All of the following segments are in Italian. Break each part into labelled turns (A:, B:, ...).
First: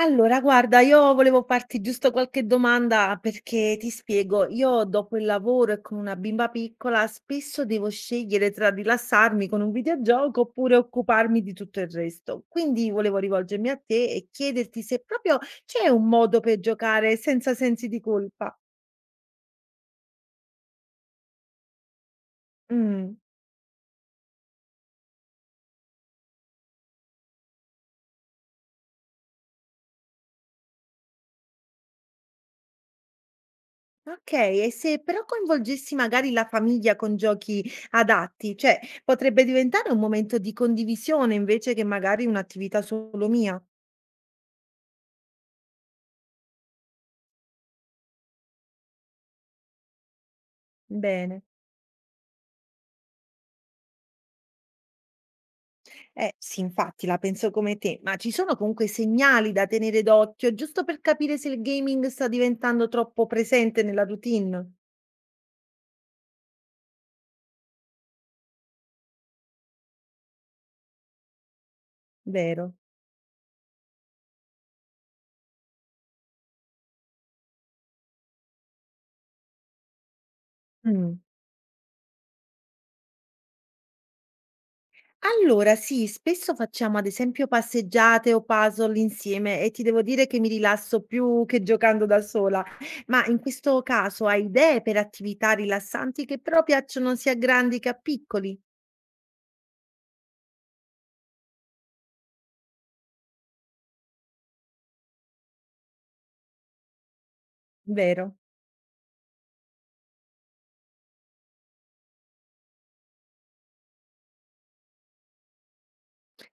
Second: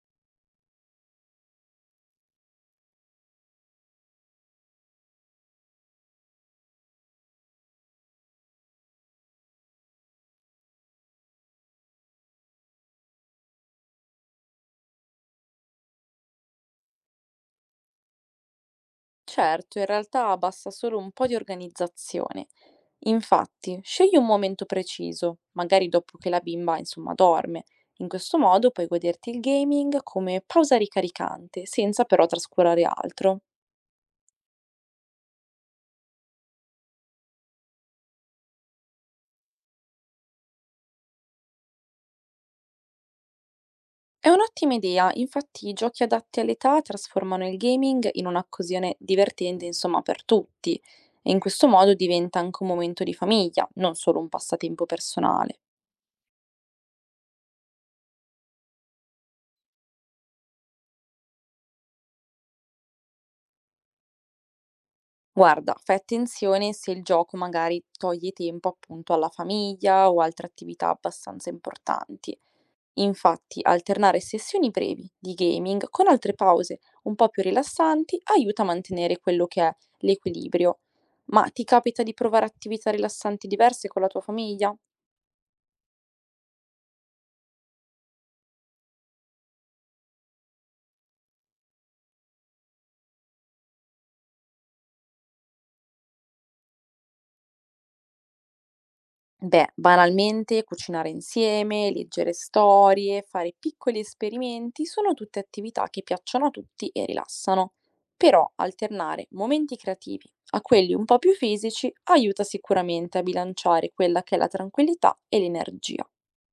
A: Allora guarda, io volevo farti giusto qualche domanda perché ti spiego, io dopo il lavoro e con una bimba piccola spesso devo scegliere tra rilassarmi con un videogioco oppure occuparmi di tutto il resto. Quindi volevo rivolgermi a te e chiederti se proprio c'è un modo per giocare senza sensi di colpa.
B: Certo, in realtà basta solo un po' di organizzazione.
A: Mm,
B: Infatti, scegli un momento preciso, magari dopo che la bimba, insomma, dorme. In questo modo puoi goderti il gaming come pausa ricaricante, senza però trascurare altro.
A: ok, e se però coinvolgessi magari la famiglia con giochi adatti, cioè potrebbe diventare un momento di condivisione invece che magari un'attività solo mia.
B: È un'ottima idea, infatti i giochi adatti all'età trasformano il gaming in un'occasione divertente, insomma, per tutti, e in
A: Bene.
B: questo modo diventa anche un momento di famiglia, non solo un passatempo personale.
A: Eh sì, infatti la penso come te, ma ci sono comunque segnali da tenere d'occhio, giusto per capire se il gaming sta diventando troppo presente nella routine?
B: Guarda, fai attenzione se il gioco magari toglie tempo appunto alla famiglia o altre attività abbastanza importanti.
A: Vero.
B: Infatti, alternare sessioni brevi di gaming con altre pause un po' più rilassanti aiuta a mantenere quello che è l'equilibrio.
A: Mm.
B: Ma ti capita di provare attività rilassanti diverse con la tua famiglia?
A: Allora, sì, spesso facciamo ad esempio passeggiate o puzzle insieme e ti devo dire che mi rilasso più che giocando da sola. Ma in questo caso hai idee per attività rilassanti che però piacciono sia a grandi che a piccoli?
B: Beh, banalmente cucinare insieme, leggere storie, fare piccoli esperimenti sono tutte attività che piacciono a tutti e rilassano.
A: Vero.
B: Però alternare momenti creativi a quelli un po' più fisici aiuta sicuramente a bilanciare quella che è la tranquillità e l'energia.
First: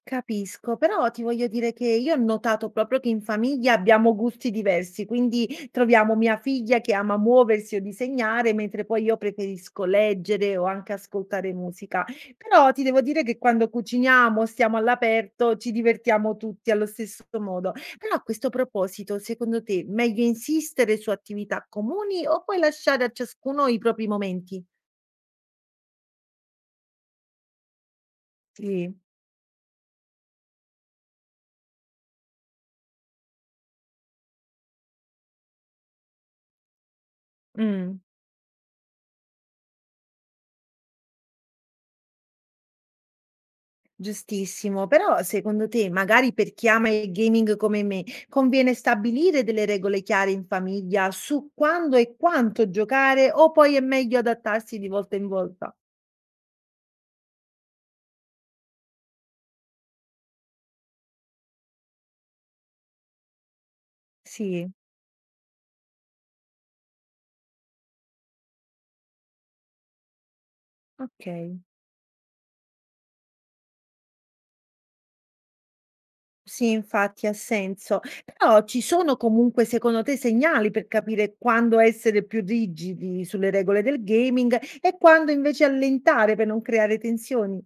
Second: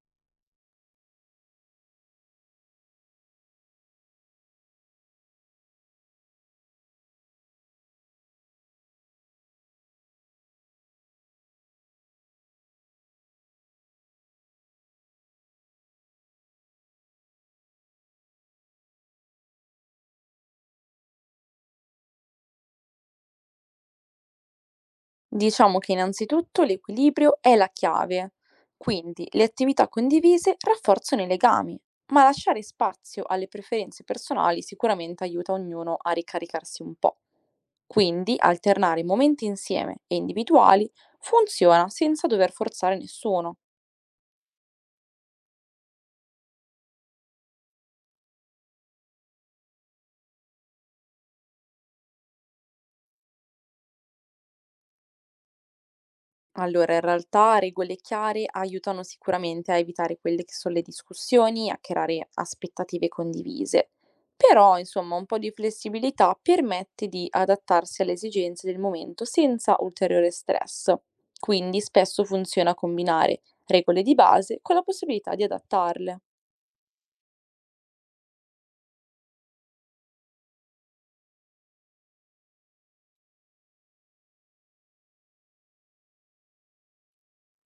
A: Capisco, però ti voglio dire che io ho notato proprio che in famiglia abbiamo gusti diversi, quindi troviamo mia figlia che ama muoversi o disegnare, mentre poi io preferisco leggere o anche ascoltare musica. Però ti devo dire che quando cuciniamo, stiamo all'aperto, ci divertiamo tutti allo stesso modo. Però a questo proposito, secondo te, meglio insistere su attività comuni o puoi lasciare a ciascuno i propri momenti?
B: Diciamo che innanzitutto l'equilibrio è la chiave,
A: Sì.
B: quindi le attività condivise rafforzano i legami, ma lasciare spazio alle preferenze personali sicuramente aiuta ognuno a ricaricarsi un po'.
A: Mm.
B: Quindi alternare momenti insieme e individuali funziona senza dover forzare nessuno.
A: Giustissimo, però secondo te, magari per chi ama il gaming come me, conviene stabilire delle regole chiare in famiglia su quando e quanto giocare o poi è meglio adattarsi di volta in volta?
B: Allora, in realtà regole chiare aiutano sicuramente a evitare quelle che sono le discussioni, a creare aspettative condivise.
A: Sì,
B: Però, insomma, un po' di flessibilità permette di adattarsi alle esigenze del momento senza ulteriore stress.
A: ok.
B: Quindi spesso funziona combinare regole di base con la possibilità di adattarle.
A: Sì, infatti ha senso. Però ci sono comunque, secondo te, segnali per capire quando essere più rigidi sulle regole del gaming e quando invece allentare per non creare tensioni?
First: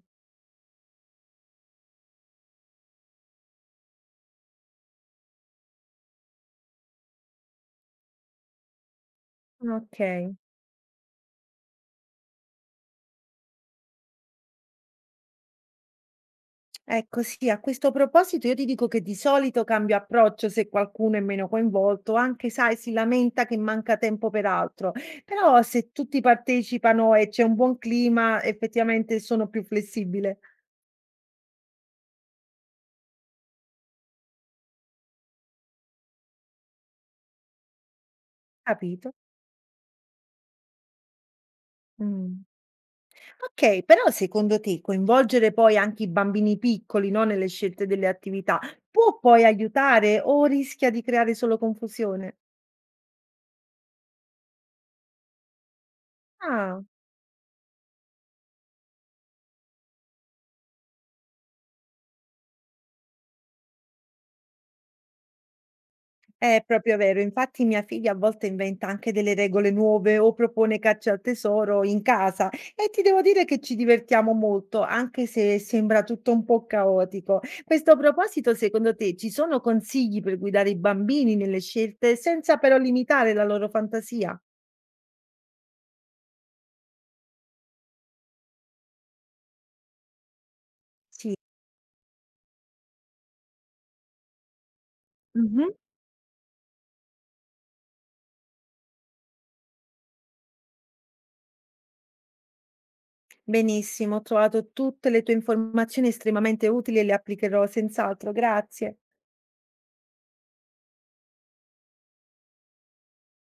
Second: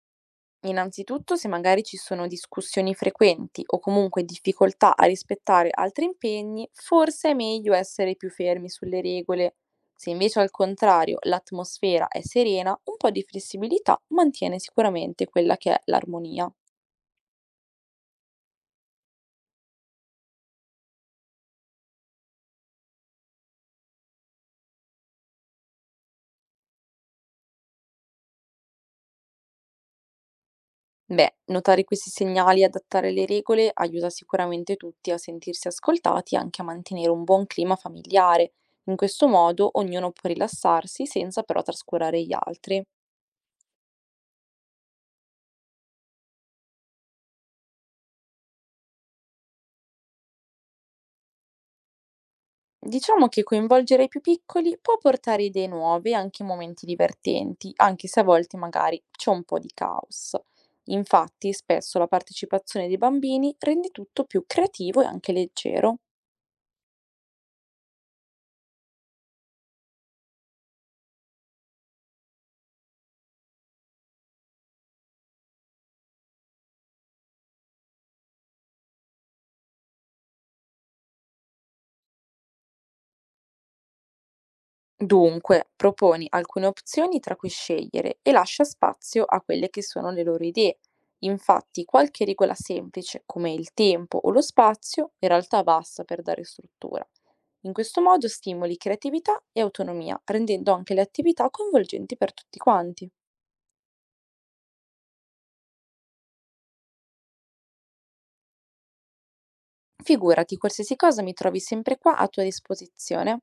B: Innanzitutto, se magari ci sono discussioni frequenti o comunque difficoltà a rispettare altri impegni, forse è meglio essere più fermi sulle regole.
A: Ok.
B: Se invece al contrario l'atmosfera è serena, un po' di flessibilità mantiene sicuramente quella che è l'armonia.
A: Ecco sì, a questo proposito io ti dico che di solito cambio approccio se qualcuno è meno coinvolto, anche sai, si lamenta che manca tempo per altro, però se tutti partecipano e c'è un buon clima, effettivamente sono più flessibile.
B: Beh, notare questi segnali e adattare le regole aiuta sicuramente tutti a sentirsi ascoltati e anche a mantenere un buon clima familiare. In
A: Capito?
B: questo modo ognuno può rilassarsi senza però trascurare gli
A: Mm.
B: altri.
A: Ok, però secondo te coinvolgere poi anche i bambini piccoli, no, nelle scelte delle attività può poi aiutare o rischia di creare solo confusione?
B: Diciamo che coinvolgere i più piccoli può portare idee nuove e anche
A: Ah.
B: momenti divertenti, anche se a volte magari c'è un po' di caos. Infatti, spesso la partecipazione dei bambini rende tutto più creativo e anche leggero.
A: È proprio vero, infatti mia figlia a volte inventa anche delle regole nuove o propone caccia al tesoro in casa e ti devo dire che ci divertiamo molto, anche se sembra tutto un po' caotico. Questo a proposito, secondo te ci sono consigli per guidare i bambini nelle scelte senza però limitare la loro fantasia?
B: Dunque, proponi alcune opzioni tra cui scegliere e lascia spazio a quelle che sono le loro idee.
A: Sì.
B: Infatti, qualche regola semplice, come il tempo o lo spazio, in realtà
A: Mhm.
B: basta per dare struttura. In questo modo stimoli creatività e autonomia, rendendo anche le attività coinvolgenti per tutti quanti.
A: Benissimo, ho trovato tutte le tue informazioni estremamente utili e le applicherò senz'altro. Grazie.
B: Figurati, qualsiasi cosa mi trovi sempre qua a tua disposizione.